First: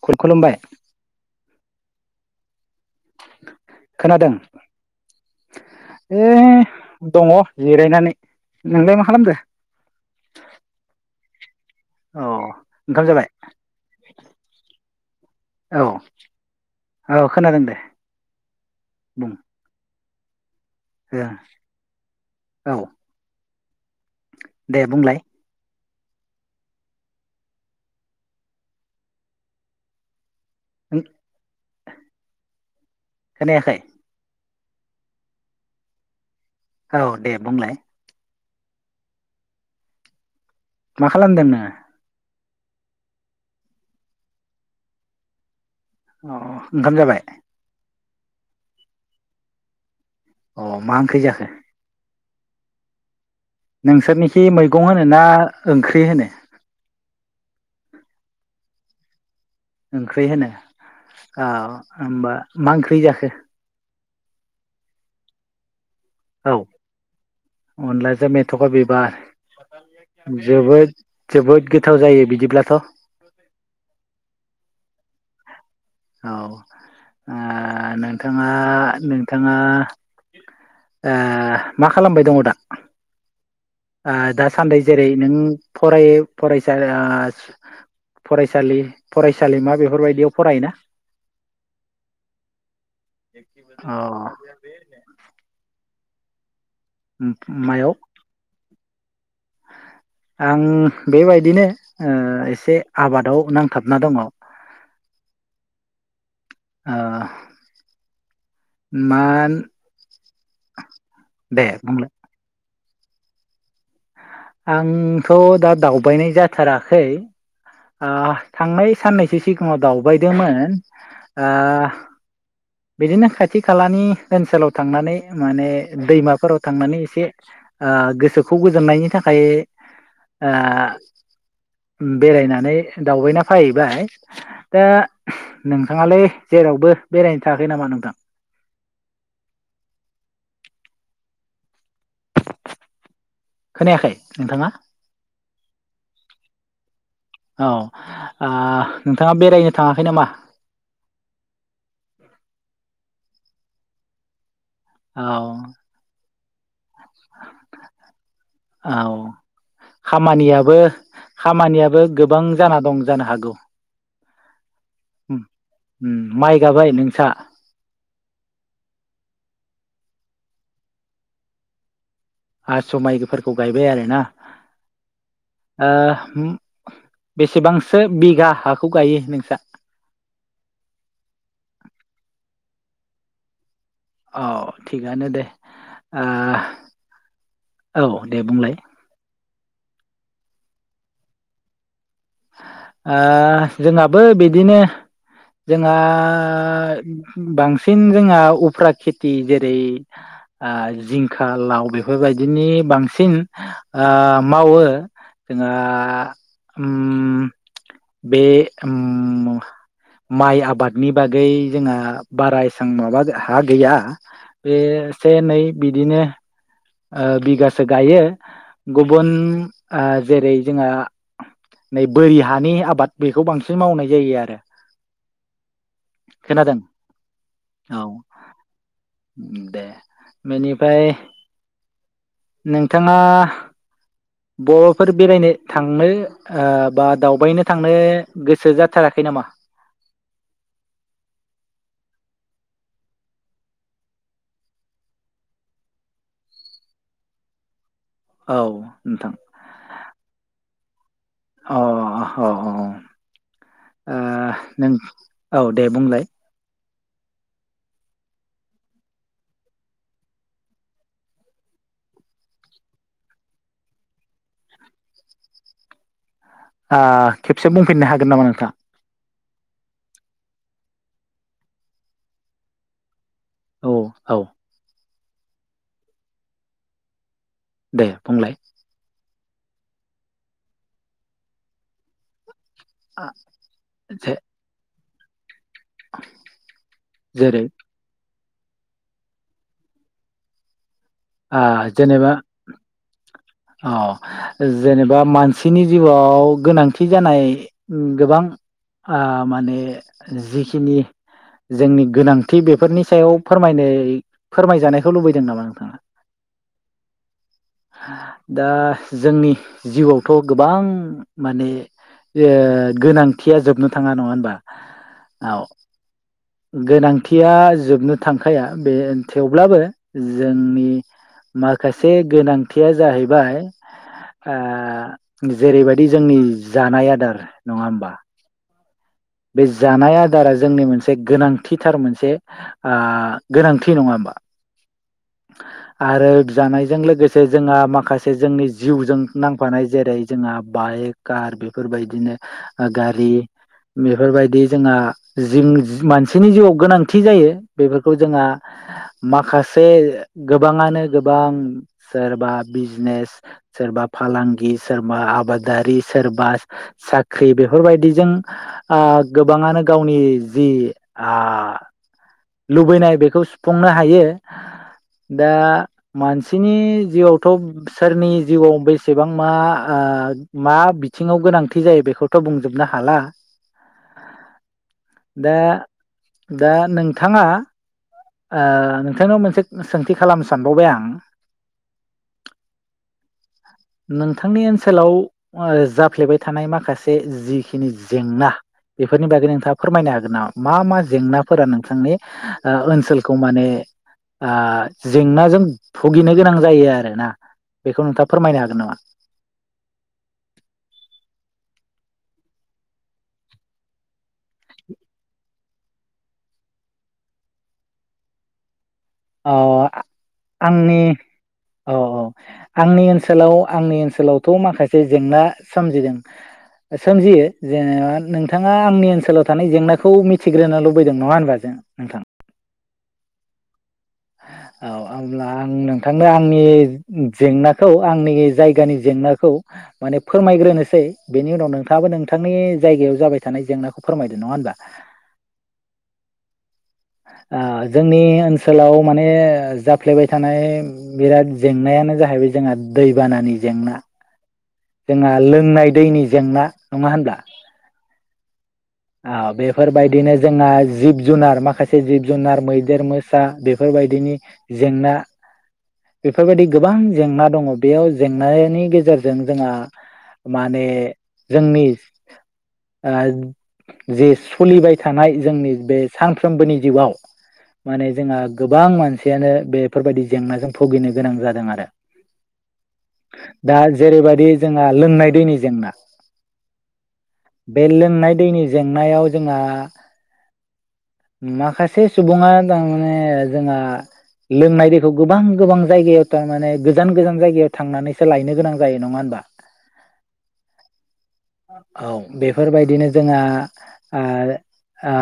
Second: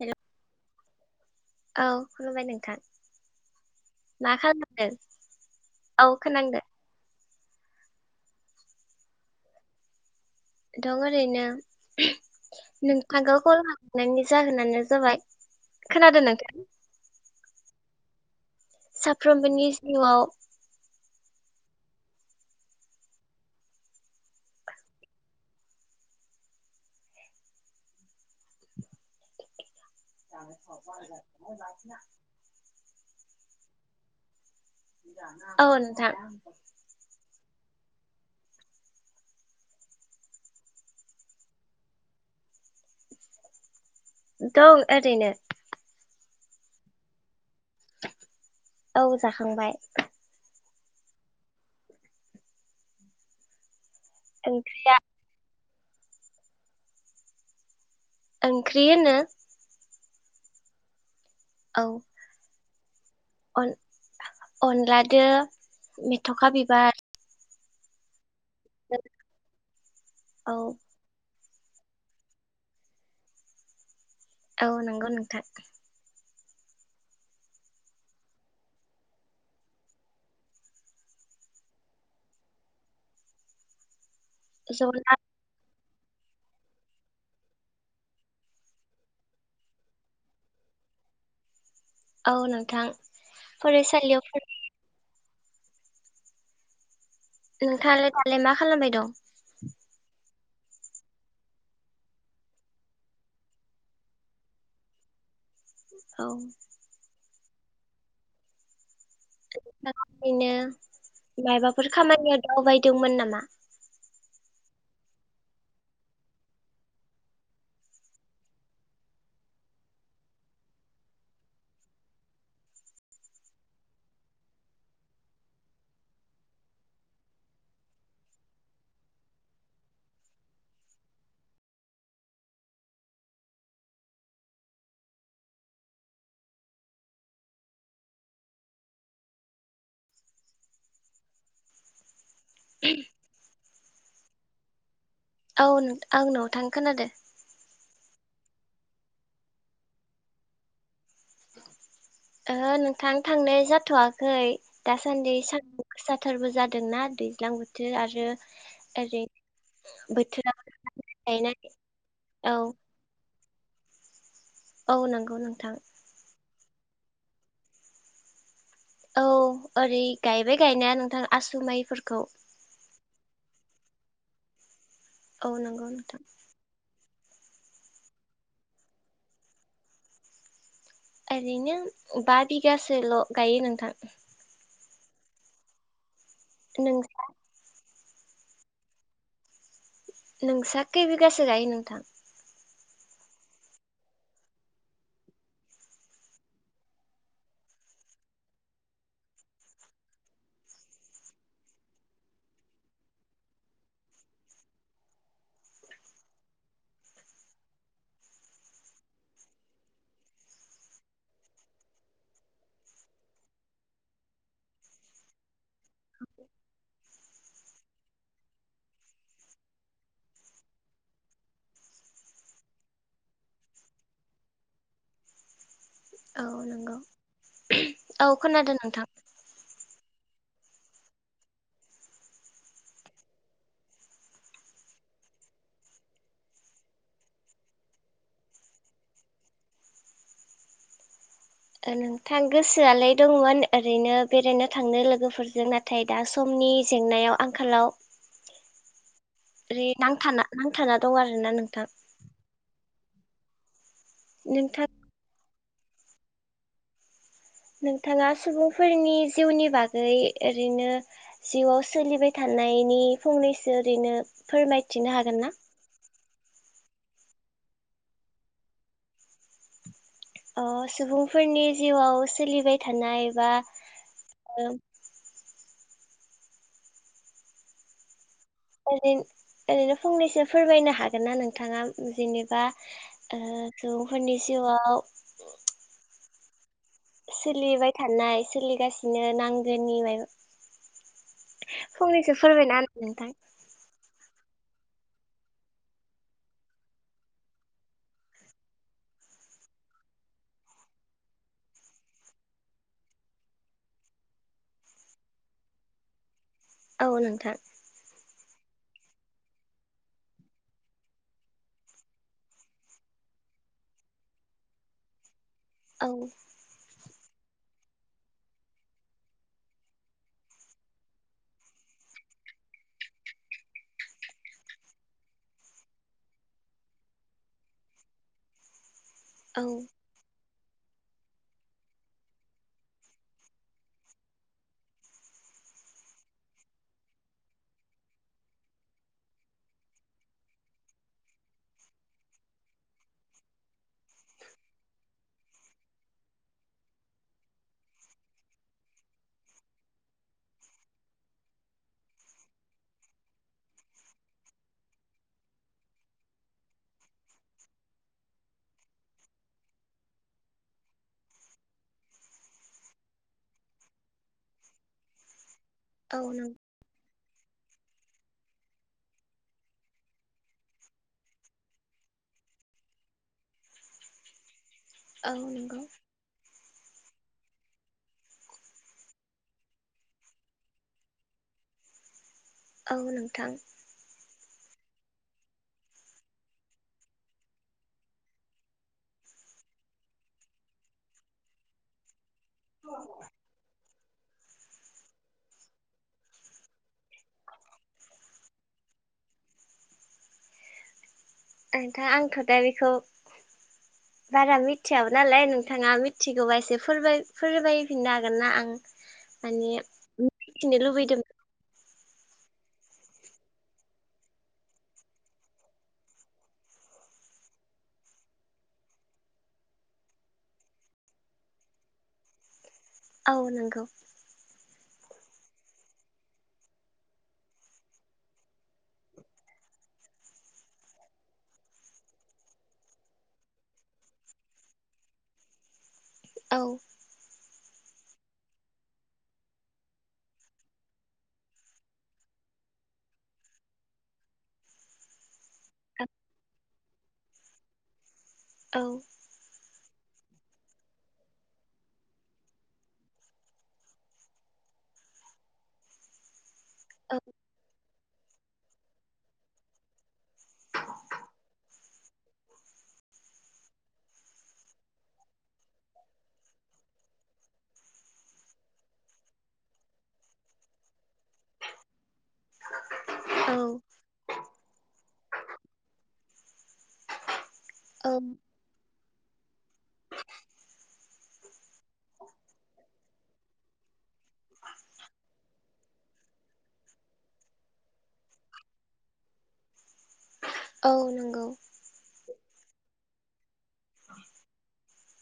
हेल' खुलु खुलुमबाय औ खुलुमबाय नोंथां। खोनादों मा खालामदों औ ए खोनांदों दङ जिरायनानै नोंलाय मा खालामदो? दं ओरैनो औ ओंखाम जाबाय नोंथांखौ कल खालामनायनि जाहोनानो जाबाय औ खोनादों नोंथां औ खोनादों दे साफ्रोमबोनि जिउआव दे औ दे बुंलाय खोनायाखै [unintelligible] औ नोंथां औ दे बुंलाय? मा खालामदों नोङो? दं ओरैनो। अ ओंखाम जाबाय? औ जाखांबाय। अ मा ओंख्रि जाखो? नोंसोरनिखै मैगं होनो ना ओंख्रि होनो? ओंख्रि होनो। ओंख्रि होनो। औ होमबा मा ओंख्रि जाखो? अन अनलाजों मेथ'खा औ बिबार। अनलाजों मे थ'खा बिबार औ जोबोद जोबोद गोथाव जायो बिदिब्लाथ'। औ नोंगौ नोंथां। औ ओ नोंथाङा, नोंथाङा ओ मा खालामबाय दङ दा? ओ दासान्दै जेरै जला नों फराय फरायसा ओ फरायसालि फरायसालिमा बेफोरबायदियाव फरायोना? औ नोंथां फरायसालियाव अह। मायाव नोंथाङालाय दालाय मा खालामबाय दं? आं बेबायदिनो ओ एसे आबादाव नांथाबना दङ। औ। ओ [unintelligible] दे मायबाफोर बुंलाय खामानिया दावबाय दोंमोन नामा? आंथ' दा दावबायनाय जाथाराखै। ओ थांनाय साननैसो सिगाङाव दावबायदोंमोन ओ बिदिनो खाथि खालानि ओनसोलाव थांनानै माने दैमाफोराव थांनानै एसे ओ गोसोखौ गोजोननायनि थाखाय ओ बेरायना नै दावबायना फैबाय दा नोंथाङालै जेरावबो बेरायनो थाङाखै नामा नोंथां? ब [unintelligible] खोनायाखै नोंथाङा? औ नों आं नथां खोनादो। औ आह नोंथाङा बेरायनो थाङाखै नामा? ओहो नोंथां थांनाय जथ'वाखै। दा औ सानदि सानदुं गोसा थारबो जा दोंना दैज्लां बोथोर आरो औ ओरै बोथोरा खामानियाबो गायनाय खामानियाबो गोबां औ। जाना दं जानो हागौ औ नोंगौ नोंथां। जाबाय नोंसा। औ ओरै गायबाय गायनाया नोंथां आसु माइफोरखौ। आसु माइफोरखौ गायबाय आरोना। औ नंगौ ओ नोंथां उम बेसेबांसो बिगा हाखौ गायो नोंसा? गासेल' गायो नोंथां। औ थिगानो दे। नों ओ औ दे बुंलाय। नोंसा खै बिगासो गायो नोंथां? ओह जोंहाबो बिदिनो जोंहा बांसिन जोंहा उफ्रा खेथि जेरै ओ जिंखा, लाव बेफोरबायदिनि बांसिन ओह मावो जोंहा ओम बे ओम माइ आबादनि बागै जोंहा बारा एसां माबा हा गैया बेसे नै बिदिनो ओ बिगासो गायो गुबुन जेरै जोंहा नै बोरि हानि आबाद बेखौ बांसिन मावनाय जायो आरो औ खोनादों नंगौ औ खोनादों नोंथां दे बेनिफ्राय नोंथाङा बरफोर बेरायनो थांनो ओ बा दावबायनो ओ थांनो गोसो जाथाराखै नामा? नोंथां गोसोआलाय दंमोन ओरैनो बेरायनो थांनो लोगोफोरजों नाथाय दा समनि जेंनायाव आंखालाव औ नोंथां थांआ दं आरोना अ नोंथां आ नोंथां नों औ दे बुंलाय नोंथाङा सुबुंफोरनि जिउनि बागै ओरैनो जिउआव सोलिबाय थानायनि फंनैसो ओरैनो फोरमायथिनो हागोन ना? ओ खेबसे बुंफिननो हागोन नामा नोंथाङा? अ सुबुंफोरनि जिउआव सोलिबाय थानाय बा औ दे बुंंलाय ओरै ओरैनो फंनैसो फोरमायनो हागोन ना नोंथाङा जेनेबा ओ जे सुबुंफोरनि जिउआव जेरै सोलिबाय थानाय सोलिगासिनो नांगोनि मायबा फंनैसो फोरबायना होनाय नोंथां औ जेनेबा मानसिनि जिउआव गोनांथि जानाय गोबां आ माने जिखिनि जोंनि गोनांथि बेफोरनि सायाव फोरमायनोय फोरमायजानायखौ लुबैदों नामा नोंथांङा? औ नोंथां दा जोंनि जिउआवथ गोबां माने गोनांथिया जोबनो थाङा नङा होनबा औ औ गोनां थिया जोबनो थांखाया बे थेवब्लाबो जोंनि माखासे गोनांथिया जाहै बाय ओ जेरैबायदि जोंनि जानाय आदार नङा होमबा औ बे जानाय आदारा जोंनि मोनसे गोनांथिथार मोनसे ओ गोनांथि नङा होमबा आरो जानायजों लोगोसे जोंहा माखासे जोंनि जिउजों नांफानाय जेरै जोंहा बाइक कार बेफोरबायदिनो गारि बेफोरबायदि जोंहा जिं मानसिनि जिउआव गोनांथि जायो बेफोरखौ जोंहा माखासे से गोबाङानो गोबां सोरबा बिजनेस सोरबा फालांगि सोरबा आबादारि सोरबा साख्रि बेफोरबायदिजों ओ गोबाङानो गावनि जि ओ लुबैनाय बेखौ सुफुंनो हायो दा औ नों मानसिनि जिउआव थ सोरनि जिउआव बेसेबां मा ओ मा बिथिङाव गोनांथि जायो बेखौथ बुंजोबनो हाला औ दा नंगौ दा नोंथाङा ओ नोंथांनाव मोनसे सोंथि खालामनो सानबावबाय आं औ नोंथां। थांनि ओनसोलाव ओ जाफ्लेबाय थानाय माखासे जिखिनि जेंना बेफोरनि बागै नोंथाङा फोरमायनो हागोन नामा मा मा जेंनाफोरा नोंथांनि ओन ओनसोलखौ माने ओ जेंनाजों भुगिनो गोनां जायो आरो ना बेखौ नोंथाङा फोरमायनो हागोन नामा। नोंथां आंथ दा बेखौ बारा मिथियाबो नालाय नोंथाङा मिथिगौबा एसे फोरमाय फोरमायफिननो हागोन ना आं माने अ मिथिनो आंनि लुबैदों अ अ आंनि ओनसोलाव आंनि ओनसोलावथ माखासे जेंना सोमजिदों सोमजियो जेनेबा नोंथाङा आंनि ओनसोलाव थानाय जेंनाखौ मिथिग्रोनो लुबैदों नङा होनबा जों नोंथां। औ नंगौ। औ अब्ला आं नोंथांनो आंनि जेंनाखौ आंनि जायगानि जेंनाखौ माने फोरमायग्रोनोसै बेनि उनाव नोंथाङाबो नोंथांनि जायगायाव जाबाय थानाय जेंनाखौ फोरमायदो नङा होमबा। औ। ओ जोंनि ओनसोलाव माने जाफ्लेबाय थानाय बिराद जेंनायानो जाहैबाय जोंहा दैबानानि जेंना। [unintelligible] लोंनाय दैनि जेंना। नङा होनब्ला। औ औ बे फोरबायदिनो जोंहा जिब जुनार माखासे जिब जुनार मैदेर मोसा बेफोरबायदिनि जेंना बेफोरबायदि गोबां औ जेंना दङ बेयाव जेंनानि गेजेरजों जोंहा माने जोंनि ओ जे सलिबाय थानाय जोंनि बे सानफ्रोमबोनि जिउआव माने जोंहा गोबां मानसियानो बेफोरबायदि जेंनाजों भुगिनो गोनां जादों आरो। औ दा जेरैबायदि जोंहा लोंनाय दैनि जेंना। बे औ लोंनाय दैनि नायाव जोंहा माखासे सुबुङा थारमाने जोंहा लोंनाय दैखौ गोबां गोबां जायगायाव थारमाने गोजान गोजान जायगायाव थांनानैसो लायनो गोनां जायो नङा होनबा। औ नं औ बेफोरबायदिनो। जोंहा ओ ओ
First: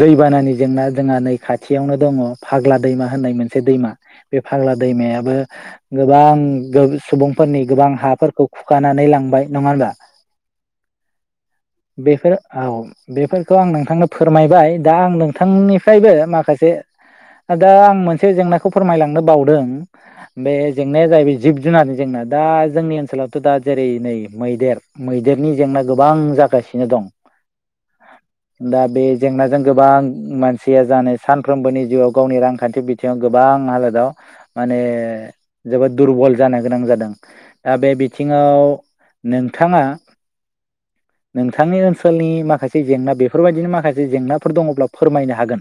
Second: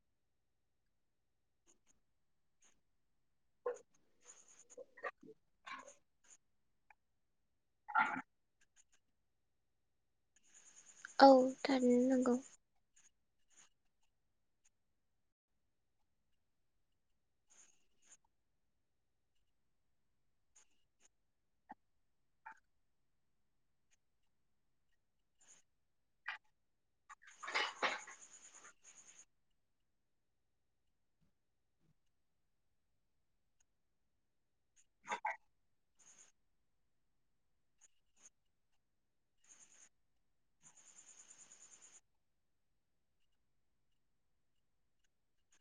दैबानानि जेंना जोंहा नै खाथियावनो दङ फाग्ला दैमा। होननाय मोनसे दैमा बे फाग्ला दैमायाबो गोबां गो सुबुंफोरनि गोबां हाफोरखौ खुखानानै लांबाय नङा होमबा। औ थारैनो नंगौ। बेफोरखौ आं नोंथांनो फोरमायबाय दा आं नोंथांनिफ्रायबो माखासे दा आं मोनसे जेंनाखौ फोरमायलांनो बावदों बे जेंनाया जाहैबाय जिब जुनार जेंना दा जोंनि ओनसोलावथ' दा जेरै नै मैदेर देरनि जेंना गोबां जागासिनो दं दा बे जेंनाजों गोबां मानसिया जानाय सानफ्रोमबोनि जिउआव गावनि रांखान्थि बिथिङाव गोबां हालोदाव माने जोबोद दुरबल जानो गोनां जादों दा बे बिथिङाव नोंथाङा नोंथांनि ओनसोलनि माखासे जेंना बेफोरबायदिनि माखासे जेंनाफोर दङब्ला फोरमायनो हागोन।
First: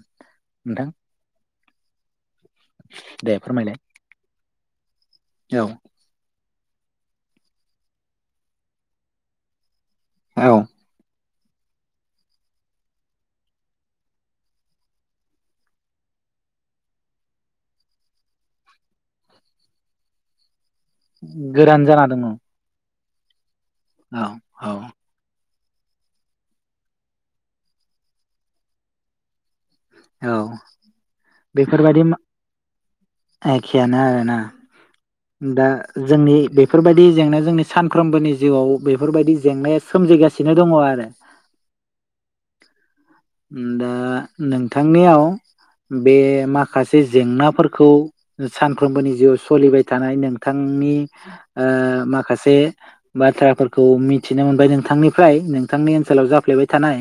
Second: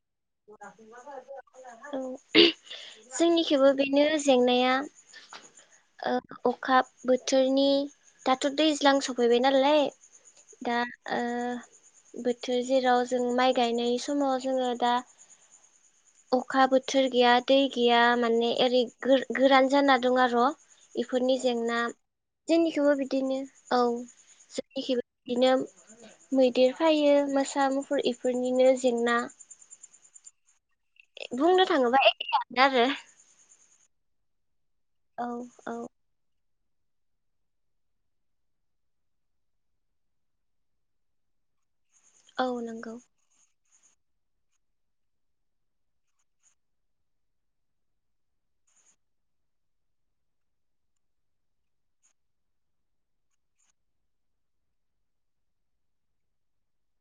नोंथां औ दे जोंनिखेबो फोरमायलाय बेनो जेंनाया औ ओ अखा बोथोरनि दाथ' दैज्लां सफैबाय नालाय। औ दा ओ बोथोर जेराव जों माइ गायनाय समाव जोङो दा अखा बोथोर गैया दै गैया माने ओरै गोर-गोरान जाना दं आर' इफोरनि गोरान जेंना जाना दङ औ जोंनिखौबो बि दिनो औ, औ जोंनिखिबो बिदिनो मैदेर फायो मोसा मुफुर इफोरनिनो जेंना औ बुंनो बेफोरबायदि थाङोबा एखेनो आरो [inaudible] एखियानो आरोना। औ दा औ जोंनि बे फोरबायदि जेंना जोंनि सानफ्रोमबोनि जिउआव बेफोरबायदि जेंनाया सोमजिगासिनो दङ' आरो। औ नंगौ। उम दा नोंथांनियाव बे माखासे जेंनाफोरखौ सानफ्रोमबोनि जिउआव सोलिबाय थानाय नोंथांनि ओ माखासे बाथ्राफोरखौ मिथिनो मोनबाय नोंथांनिफ्राय नोंथांनि ओनसोलाव जाफ्लेबाय थानाय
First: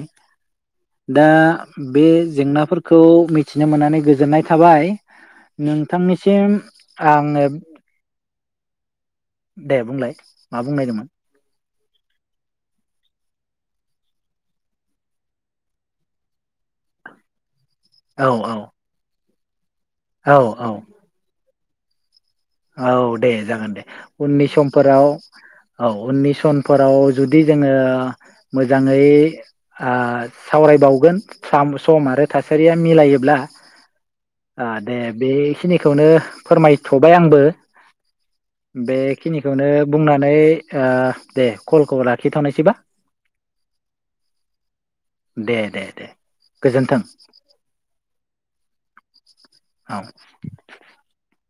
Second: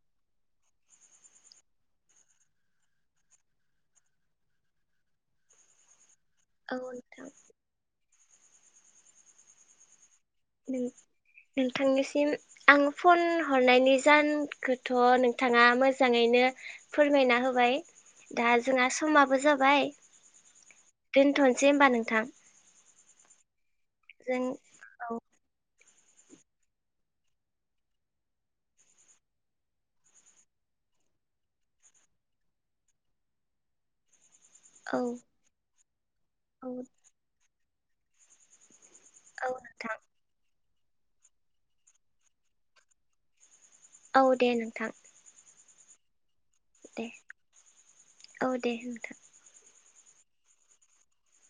दा बे जेंनाफोरखौ मिथिनो मोननानै गोजोननाय थाबाय नोंथांनि सिम औ नोंथां आङो [inaudible] दे बुंलाय मा नों बुंनोयदोंमोन? नोंथांनिसिम आं फन हरनायनि जाहोनखौथ' नोंथाङा मोजाङैनो फोरमायना होबाय। औ दा औ जोंहा समा बो जाबाय औ औ। सै होनोमबा नोंथां। औ दे जागोन दे। जों उननि समफोराव औ उननि सनफोराव जुदि जोङो मोजाङै ओ सावरायबावगोन साम- सम आरो थासारिया मिलायोब्ला ओ दे औ बेखिनिखौनो औ फोरमायथ'बाय आं [inaudible] औ बेखिनिखौनो नोंथां बुंनानै ओ दे कलखौ लाखिथ'नोसैबा? औ दे नोंथां। दे दे दे। गोजोन्थों दे [inaudible] औ दे नोंथां। औ [inaudible]